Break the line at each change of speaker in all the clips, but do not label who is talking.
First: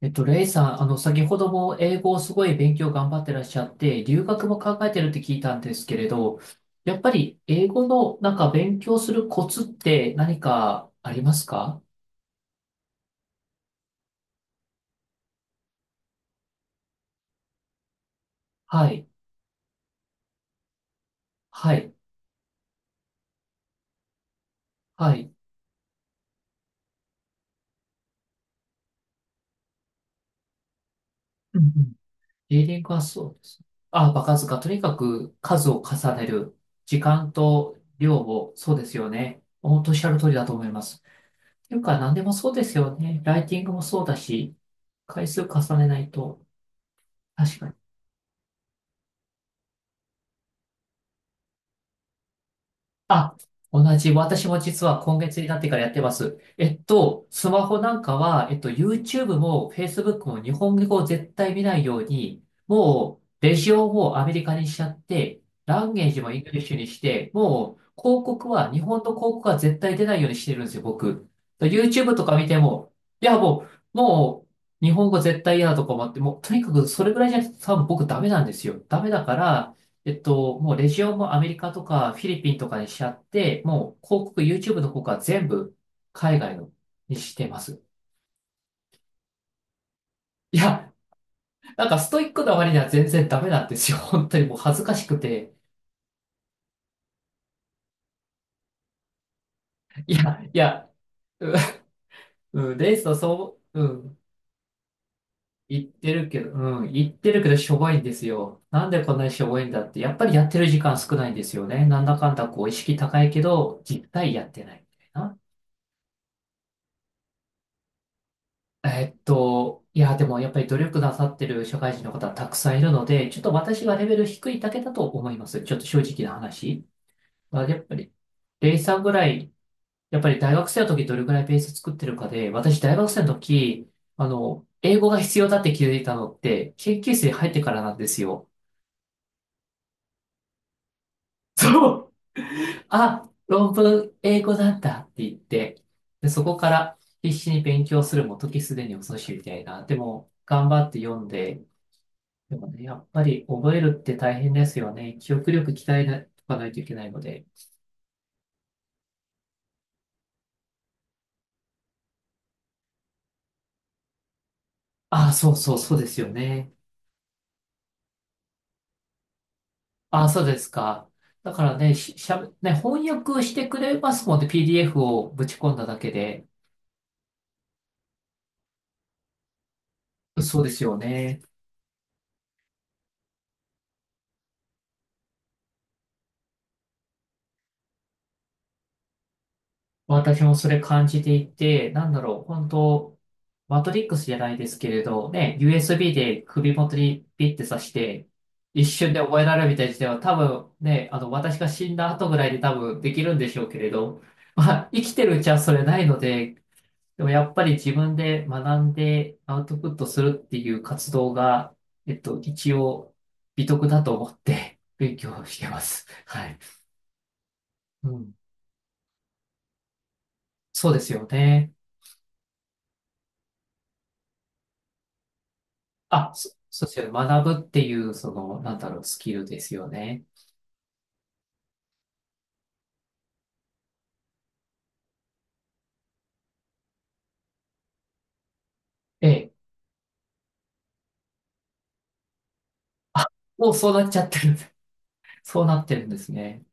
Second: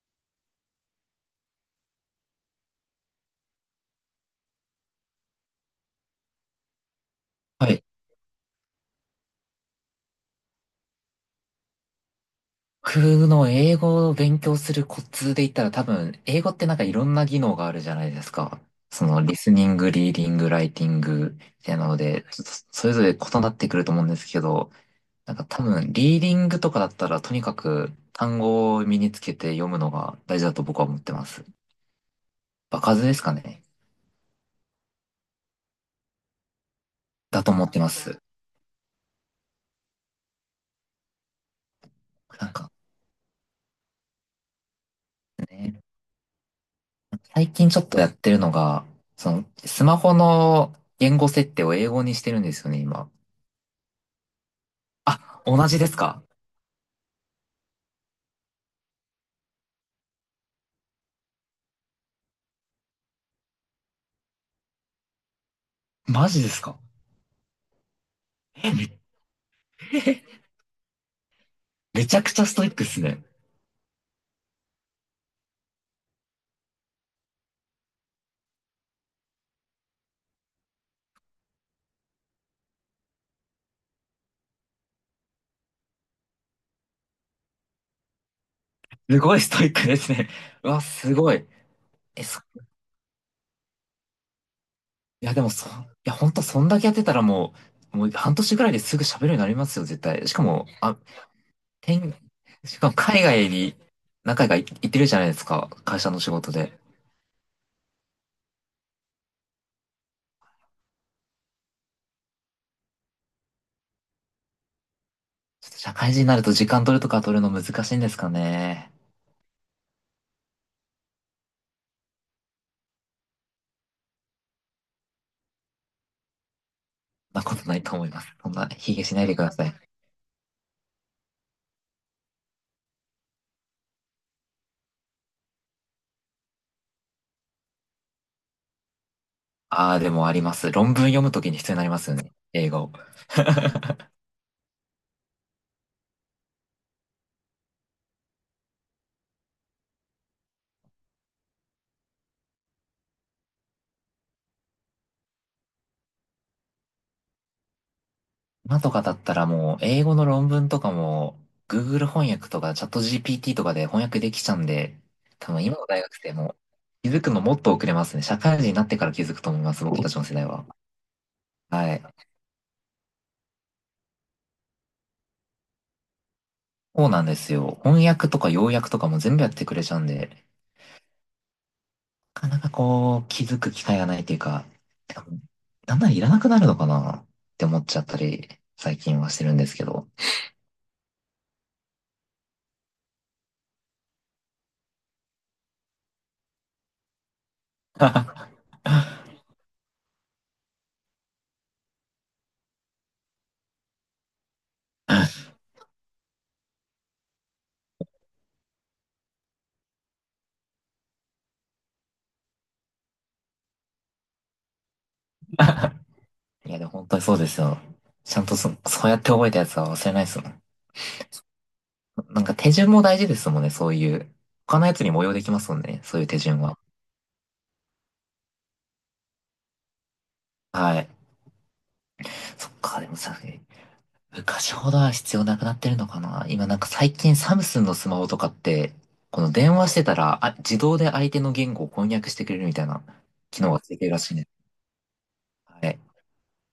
レイさん、先ほども英語をすごい勉強頑張ってらっしゃって、留学も考えてるって聞いたんですけれど、やっぱり英
はい。
語のなんか勉強するコツって何かありますか？
僕の英語を勉強するコツで言ったら多分、英語ってなんかいろんな技能があるじゃないですか。
はい、
その、リスニング、リーディング、ライティング、みた
は
いな
い、
ので、ちょっとそれぞれ異なってくると思うんですけど、
はい。
なんか多分、リーディングとかだったらとにかく単語を身につけて読むのが大事だと僕は思ってます。
うんうん。リーディ
場
ングは
数です
そ
か
うです。
ね。
あ、場数かとにかく数を重ねる。時間
だと思っ
と
てま
量
す。
を、そうですよね。本当おっしゃる通りだと思います。というか、何でも
な
そ
ん
うで
か
すよね。ライティングもそうだし、回数重
ね、
ねないと、
最
確
近
かに。
ちょっとやってるのが、その、スマホの言語設定を英語にしてるんですよね、今。
あ、同じ。私も実は今月
あ、
になっ
同
てか
じ
ら
で
やっ
す
てま
か？
す。スマホなんかは、YouTube も Facebook も日本語を絶対見ないように、もう、レジオをアメリカにしちゃって、ランゲージ
マ
もイン
ジで
グリ
す
ッシュ
か？
にして、もう、広告は、
え
日
め、
本の広告は絶対出な いようにしてるんですよ、僕。
め
YouTube
ちゃ
と
く
か
ちゃ
見
ス
て
トイックで
も、
すね。
いや、もう、もう、日本語絶対嫌だとか思って、もう、とにかくそれぐらいじゃなくて、多分僕ダメなんですよ。ダメだから、もうレジオもアメリカとかフィリピンとかにしちゃって、もう広告、YouTube の方から全部海外のにしてます。
すごいストイックですね。
い
うわ、
や、
すごい。
なんかスト
え、
イッ
そ、
クな割には全然ダメなんですよ。本当にもう恥ずかしく
いや、でも
て。
そ、いや、ほんと、そんだけやってたらもう半年ぐらいですぐ喋るようになりますよ、絶
い
対。し
や、
か
い
も、
や、
あ、てん、
うん、
しか
レ
も
イスは
海外
そ
に
う、うん、
何回か行ってるじゃないですか、
言っ
会社
て
の
る
仕
けど、
事で。
うん、言ってるけどしょぼいんですよ。なんでこんなにしょぼいんだって、やっぱりやってる時間少ないんですよね。なんだかんだこう意識高いけど、実態やってないみたいな。
ちょっと社会人になると時間取るとか取るの難しいんですかね。
いや、でもやっぱり努力なさってる社会人の方はたくさんいるので、ちょっと私がレベル低いだけだと思います。ちょっと正直な話。
そんなこ
まあ、
と
や
な
っ
い
ぱ
と思い
り、
ます。そんな、
レイ
卑
さん
下
ぐ
しな
ら
いでく
い、
ださい。
やっぱり大学生の時どれぐらいペース作ってるかで、私大学生の時、英語が必要だって気づいたのって、研究室に入ってからなんですよ。
ああ、でもあります。論文読むときに必要になり
そ
ます
う。
よね。英語。
あ、論文英語なんだって言って、で、そこから必死に勉強するも時すでに遅しみたいな。でも、頑張って読んで、でもね、やっぱり覚えるって大変ですよね。記憶力鍛えなとかないといけないので。
今とかだったらもう英語の論文とかも Google 翻訳とかチャット GPT とかで翻訳できちゃうんで、
ああ、そ
多
う
分
そ
今
う
の
そう
大
で
学
すよ
生も
ね。
気づくのもっと遅れますね。社会人になってから気づくと思います、僕たち
あ
の
あ、
世
そう
代
で
は。
すか。だからね、
はい。
し、しゃべ、ね、翻訳してくれますもんね。PDF をぶち込んだだけで。
そうなんですよ。翻訳とか要約とかも全部やってくれちゃうんで、
そうですよね。
なかなかこう気づく機会がないというか、てか、だんだんいらなくなるのかなって思っちゃったり、最近はしてるんですけど。
私もそれ感じていて、なんだろう、本当マトリックスじゃないですけれど、ね、USB で首元にピッて刺して、一 瞬で覚えられるみたいな時代は多分ね、私が死んだ後ぐらいで多分できるんでしょうけれど、まあ、生きてるうちはそれないので、でもやっぱり自分で学んでアウトプットするっていう活動が、一応美徳だと思って勉強してます。はい。
いや、でも本当にそうですよ。
うん。
ちゃんとそうやって覚えたやつは忘れないですもん。
そうですよね。
なんか手順も大事ですもんね、そういう。他のやつにも応用できますもんね、そういう手順は。
そうですよね。学ぶっていう、その、なんだろう、スキルですよね。
はい。そっか、でもさ、昔ほどは必要なくなってるのかな。今なんか最近サムスンのスマホとかって、
え
この
え。
電話してたら、あ、自動で相手の言語を翻訳してくれるみたいな
あ、
機
も
能
う
が
そ
つ
う
いて
なっ
る
ち
ら
ゃっ
しい
て
ね。
る。そうなっ
は
て
い。
るんですね。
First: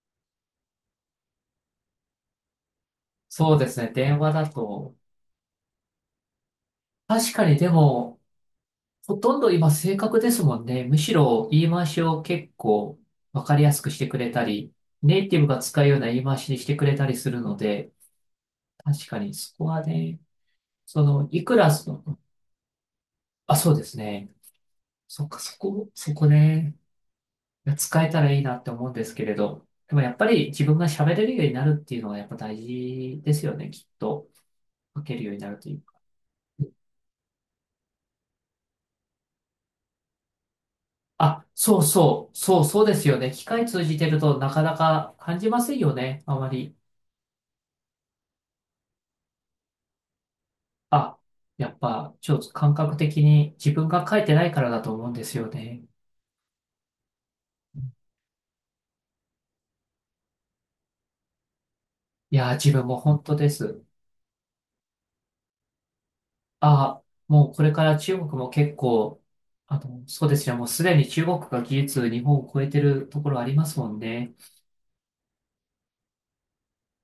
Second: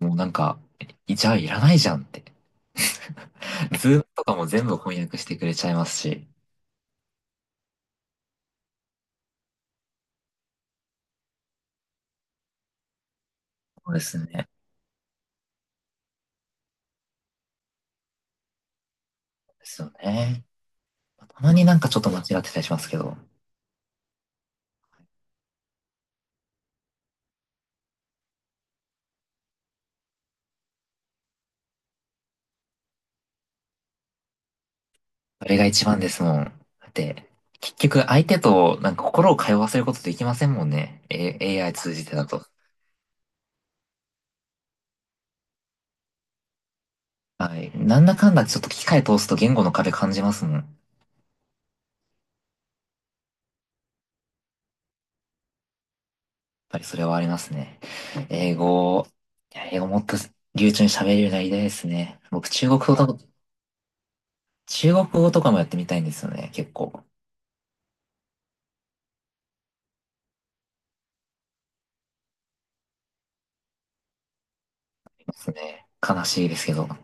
もうなんか、いじゃあいらないじゃんって。
そうです
ズ
ね。
ーム
電
と
話
かも
だ
全部
と。
翻訳してくれちゃいますし。
確かにでも、ほとんど今正確ですもんね。むしろ言い回しを結構わかりやすく
そう
し
で
てく
す
れた
ね。
り、ネイティブが使うような言い回しにしてくれたりするので、確かにそこは
そうですよ
ね、
ね。
そ
た
の、い
ま
く
に
ら
なんか
そ
ちょっと
の、
間違ってたりしますけど、
あ、そうですね。そっか、そこ、そこね。使えたらいいなって思うんですけれど、でもやっぱり自分が喋れるようになるっていうのはやっぱ大事ですよね、きっと。書けるように
あ
なる
れが
という
一
か。
番ですもん。だって、結局相手となんか心を通わせることできませんもんね。
あ、
AI
そう
通じてだ
そう、
と。
そうそうですよね。機械通じてるとなかなか感じませんよね、あまり。
はい。なんだかんだちょっと機械通すと言語の壁感じますもん。やっ
あ、やっぱちょっと感覚的に自分が書いてないからだと思うんですよね。
ぱりそれはありますね。英語、いや、英語もっと流暢に喋れるようになりたいですね。
い
僕
やー、
中
自
国
分
語
も
と、
本当です。
中国語とかもやってみたいんですよね。結
あ、
構。
もうこれから中国も結構、そうですね、もうすでに中国が技術日本を超えてるところありますもんね。
ですね。悲しいですけど。あ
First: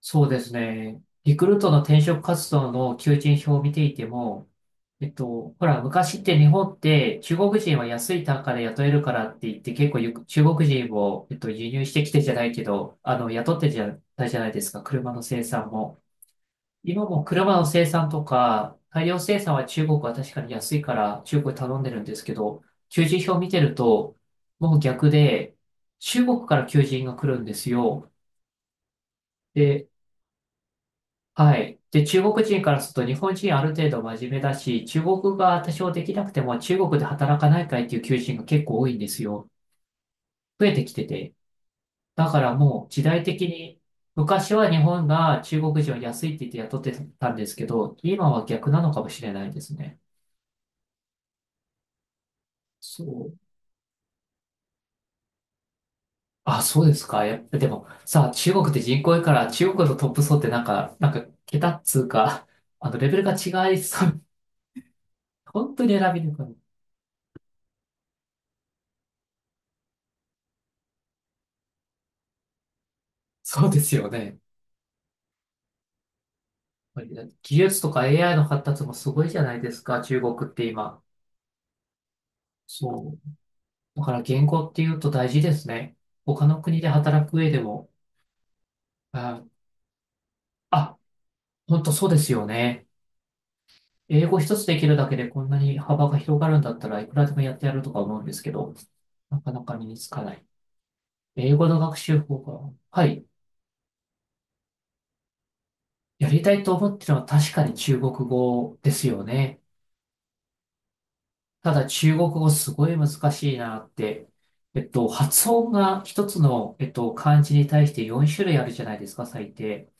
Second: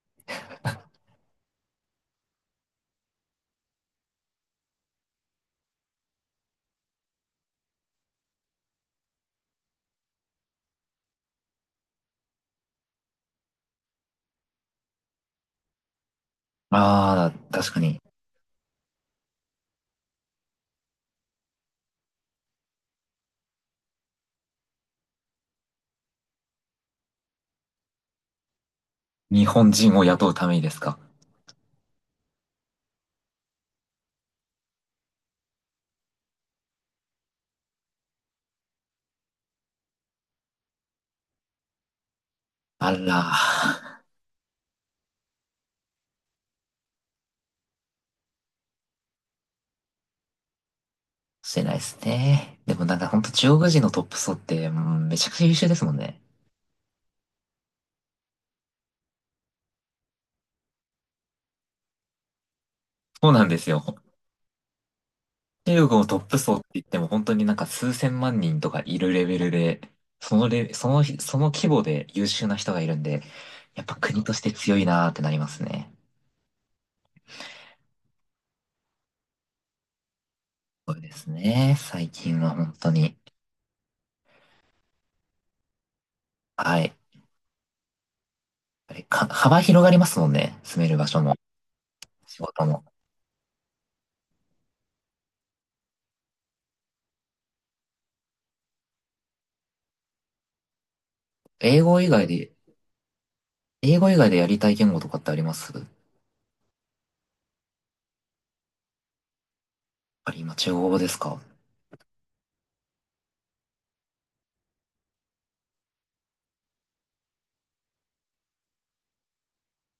そうですね。リクルートの転職活動の求人票を見ていても、ほら、昔って日本って中国人は安い単価で雇えるからって言って結構ゆく中国人を、輸入してきてじゃないけど、雇ってじゃないじゃないですか、車の生産も。今も
あ、
車の
確か
生
に。
産とか、大量生産は中国は確かに安いから中国に頼んでるんですけど、求人票を見てると、もう逆で、中国から求人が来るんですよ。
日本
で、
人を雇うためにですか？
はい。で、中国人からすると日本人ある程度真面目だし、中国語が多少できなくても中国で働かないかいっていう求人が結構多いんですよ。増えてきてて。だからも
あ
う時
ら。
代的に、昔は日本が中国人を安いって言って雇ってたんですけど、今は逆なのかもしれないですね。
してないですね。でもなん
そ
かほんと
う。
中国人のトップ層って、うん、めちゃくちゃ優秀ですもんね。
あ、そうですか。やっぱでも、さあ、中国って人口多いから、中国のトップ層ってなんか、なんか、桁っつうか、レベル
そう
が
なんです
違い
よ。
そう。本当
中
に
国の
選
ト
び
ッ
に
プ
く
層
い。
って言っても本当になんか数千万人とかいるレベルで、そのレ、その、その規模で優秀な人がいるんで、
そうで
やっ
す
ぱ
よ
国と
ね。
して強いなーってなりますね。
やっぱり技術とか AI の発達もすごいじゃないですか、中国って
そう
今。
ですね。最近は本当
そ
に。
う。だから言語っていうと大事ですね。他の
は
国
い。
で
やっ
働く上でも。
ぱりか、
あ、
幅広がりますもんね。住める
あ、
場所も、
本当そうです
仕
よ
事も。
ね。英語一つできるだけでこんなに幅が広がるんだったらいくらでもやってやるとか思うんですけど、なかなか身につかない。英語の
英
学
語以
習
外
法
で、
が、はい。
英語以外でやりたい言語とかってありますやっ
やりたいと思ってるのは確かに中国語ですよね。
ぱり今中国語ですか？
ただ中国語すごい難しいなって、発音が一つの、漢字に対して4種類あるじゃないですか、最低。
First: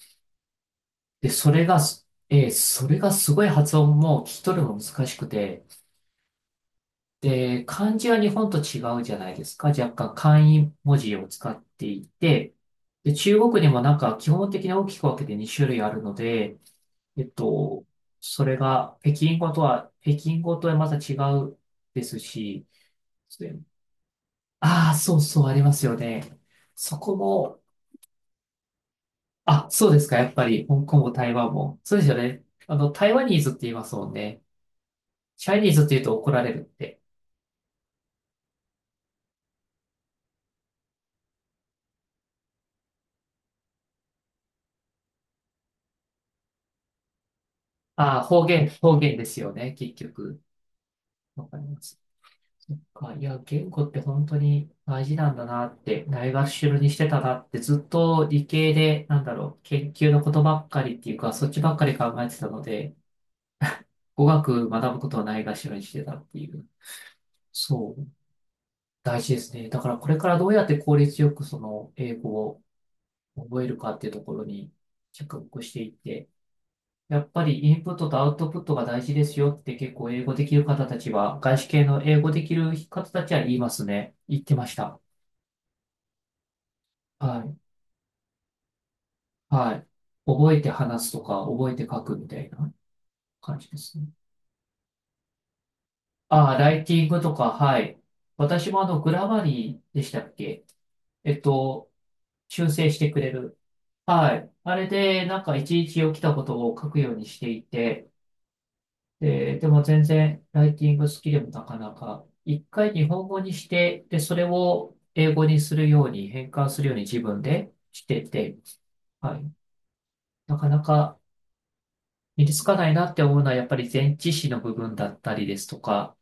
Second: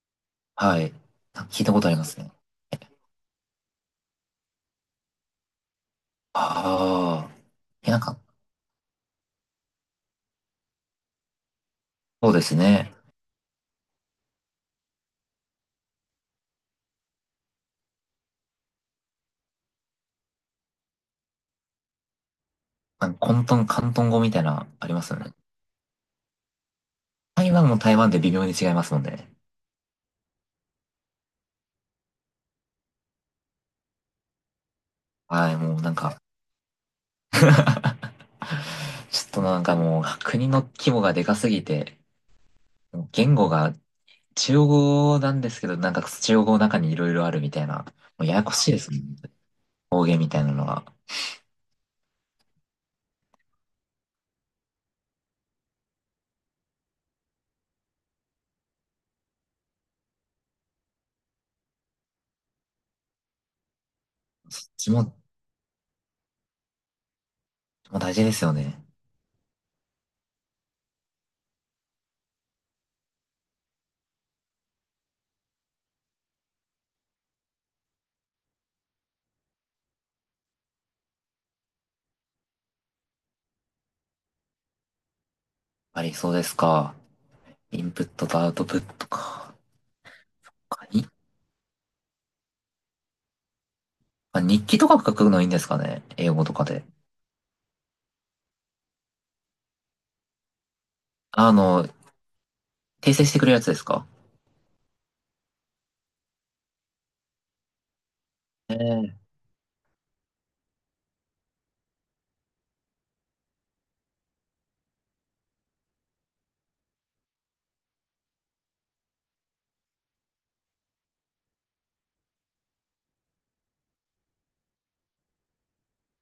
はい。
で、
なんか聞いたことありますね。
それがすごい発音も聞き取るのも難しくて、
ああ。
で、
いや
漢
なん
字
か、
は日本と違うじゃないですか。若干簡易文字を使ってい
そうで
て、
すね。
で、中国にもなんか基本的に大きく分けて2種類あるので、えっと、それが北京語とはまた違うですし、
なんか、広東語みたいな、あ
あ
り
あ、
ます
そ
よ
う
ね。
そう、ありますよね。そこ
台
も、
湾も台湾で微妙に違いますもんね。
あ、そうですか、やっぱり、香港も台湾も。そうですよね。あの、台湾ニーズって言いますもんね。チ
はい、
ャイニー
もう
ズっ
なん
て言う
か。
と怒られるって。
ちょっとなんかもう、国の規模がでかすぎて、もう言語が中国語なんですけど、なんか中国語の中にいろいろあるみたいな、
ああ、
もうやや
方
こし
言、
いですも
方
んね。
言ですよね、結
方言みた
局。
いなのが。
わかります。そっか、いや、言語って本当に大事なんだなって、ないがしろにしてたなって、ずっと理系で、なんだろう、研究のことばっかりっていうか、そっちばっかり考えてたので、語
そ
学
っち
学ぶ
も、
こ
も
とをないがしろにしてたっていう。そ
う
う。
大事ですよね。やっ
大事ですね。だからこれからどうやって効率よくその英語を覚えるかっていうところに着目していって、やっぱりインプットとアウトプットが大事ですよって結構英語できる方たちは、外資系の英語できる方たちは言いますね。言ってました。
ぱりそうですか。
はい。
インプットとアウトプットか。
はい。覚えて
他に、
話すとか、覚えて書くみたいな感じですね。
あ、日記とか書くのいいんですかね英語
あ
と
あ、
か
ライ
で。
ティングとか、はい。私もグラマリーでしたっけ。えっ
あの、
と、修正して
訂
く
正
れ
してくれる
る。
やつですか？
はい。あれで、なんかいちいち起きたことを書くようにしていて、
ええ。
で、でも全然ライティング好きでもなかなか、一回日本語にして、で、それを英語にするように、変換するように自分でしてて、はい。なかなか身につかないなって思うのは、やっぱり前置詞の部分だったりですとか、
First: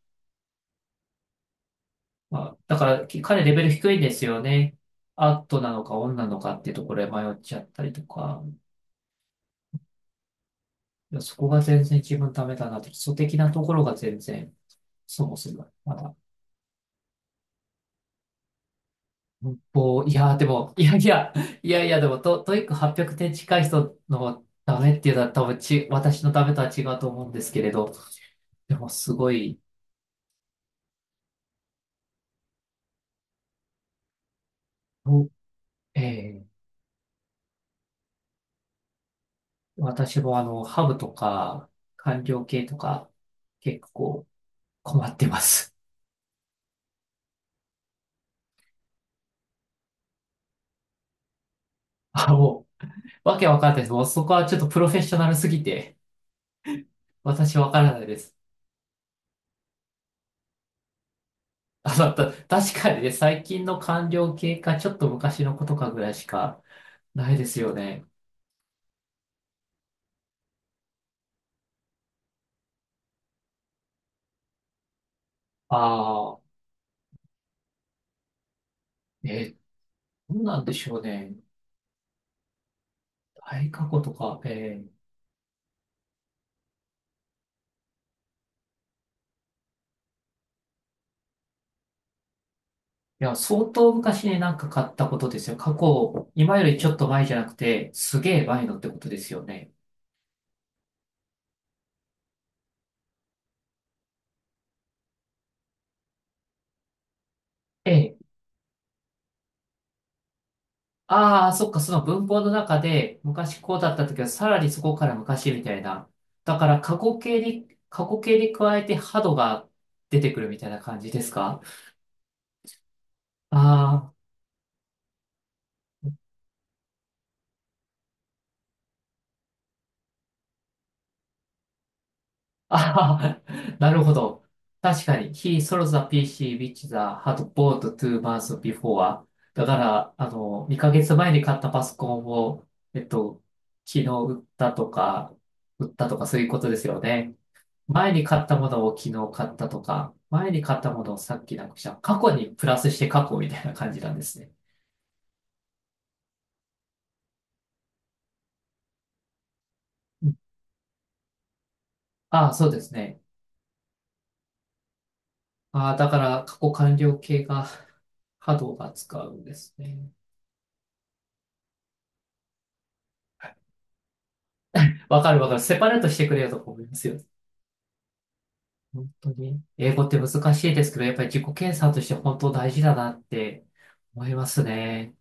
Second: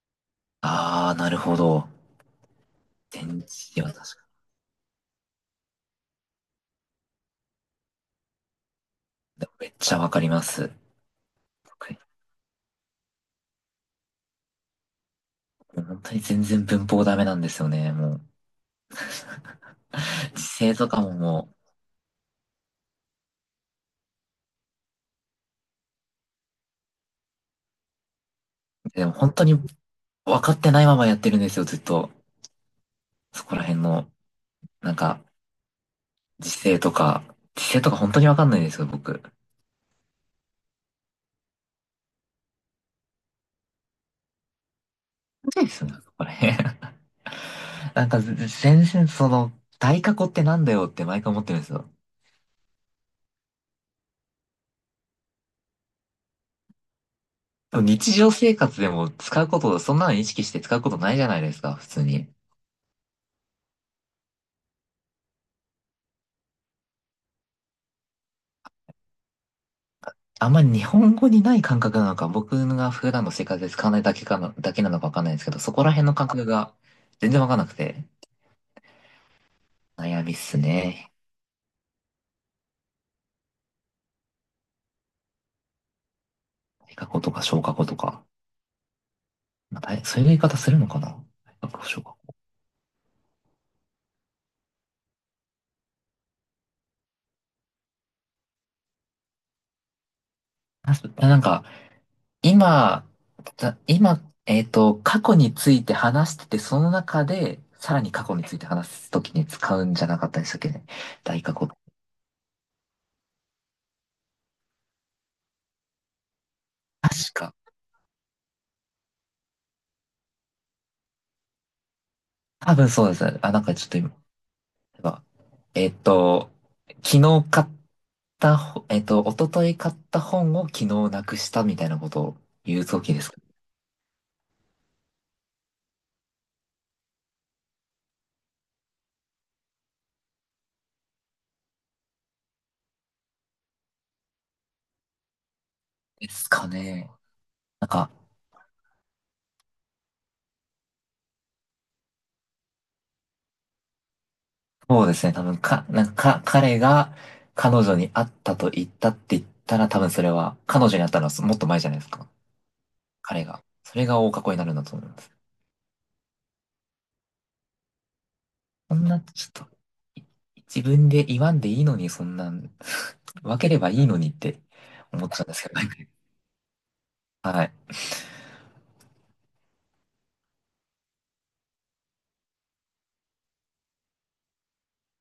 ああ、なるほど。
まあ、だからき
全
彼レベル
然、
低
は
いんで
確
す
か
よね。アットなのかオンなのかっていうところで迷っちゃったりとか、
に。でもめっちゃわかります。
いやそこが全
僕
然自分ダメだなって、基礎的なところが全然。そうそう。
もう
ま
本当
だ、
に全然文法ダメなんですよね。もう、
文法、いや、
時
でも、
制
い
と
や
か
い
も、
や、
も
いやいや、でもト、トイック800点近い人のダメっていうのは多分ち、私のダメとは違うと思うんですけれど、でも
う、でも
すご
本当に
い、
分かってないままやってるんですよ、ずっと。そこら辺の、なんか、
おえー
時制とか、時制とか本当にわかんないんですよ、僕。
私もハブとか、官僚系とか、結構困ってま
そうで
す。
すね、そこら辺。なんか、全然その、大過去ってなんだよって毎回思ってるんですよ。
あ、もう、わけわかんないです。もうそこはちょっとプロフェッショナルすぎて、私わ
で
か
も
らない
日
で
常
す。
生活でも使うこと、そんなの意識して使うことないじゃないですか、普通
た
に。
確かにね、最近の官僚系か、ちょっと昔のことかぐらいしかないですよね。
あんまり日本語にない感覚なのか、僕が普段の生活で使わないだけかな、だけなのかわかんないですけど、そこら辺の感
あ
覚
あ、
が全然わかんなくて、
え
悩みっ
どう
す
なんでしょう
ね。
ね。大過去とか、い
大過去とか小過去とか。まあ、大そういう言い方するのかな、対過去、小過去。
や、相当昔になんか買ったことですよ。過去、今よりちょっと前じゃなくて、すげえ前のってことですよね。
あそなんか、今、た今、えっと、過去について話してて、その中で、さらに
え
過
え。
去について話すときに使うんじゃなかったでしたっけね。大
ああ、
過去。
そっか、その文法の中で、昔こうだった時は、さらにそこから昔みたいな。だから、過
確
去形
か。
に、過去形に加えて、ハドが出てくるみたいな感じですか。
多分そうです。あ、なんかちょっと今、
あ、
例えばえっと、昨日買ったほ、えっと、一昨日買った本を昨日なくしたみたいなことを言うときですか？
ああ、なるほど。確かに。He sold the PC which the had bought two months before. だから、あの、2ヶ月前に買ったパソコンを、えっと、昨日売ったとか、売ったとか
で
そういう
す
こ
か
とですよ
ね。
ね。
なんか、
前に買ったものを昨日買ったとか、前に買ったものをさっきなくした。過去にプラスして過去みたいな感じなんですね。
そうですね。多分か、なんか、か、彼が彼女に会ったと言ったって言ったら、多分そ
う
れ
ん。
は、彼女に会ったのはもっと前じゃないですか。
ああ、そうですね。
彼が。それが大過去になるんだと思います。
ああ、だから過去完了形が波動が
そん
使
な、
うん
ちょっ
で
と、
すね。
い自分で言わんでいいのに、そんなん、分ければいいのにって
わ
思っ
かる
ちゃ
わ
うん
か
で
る。
すけ
セパレート
ど。
してくれよとか思いますよ。
はい。
本当に。英語って難しいですけど、やっぱり自己検査として本当大事だなって思いますね。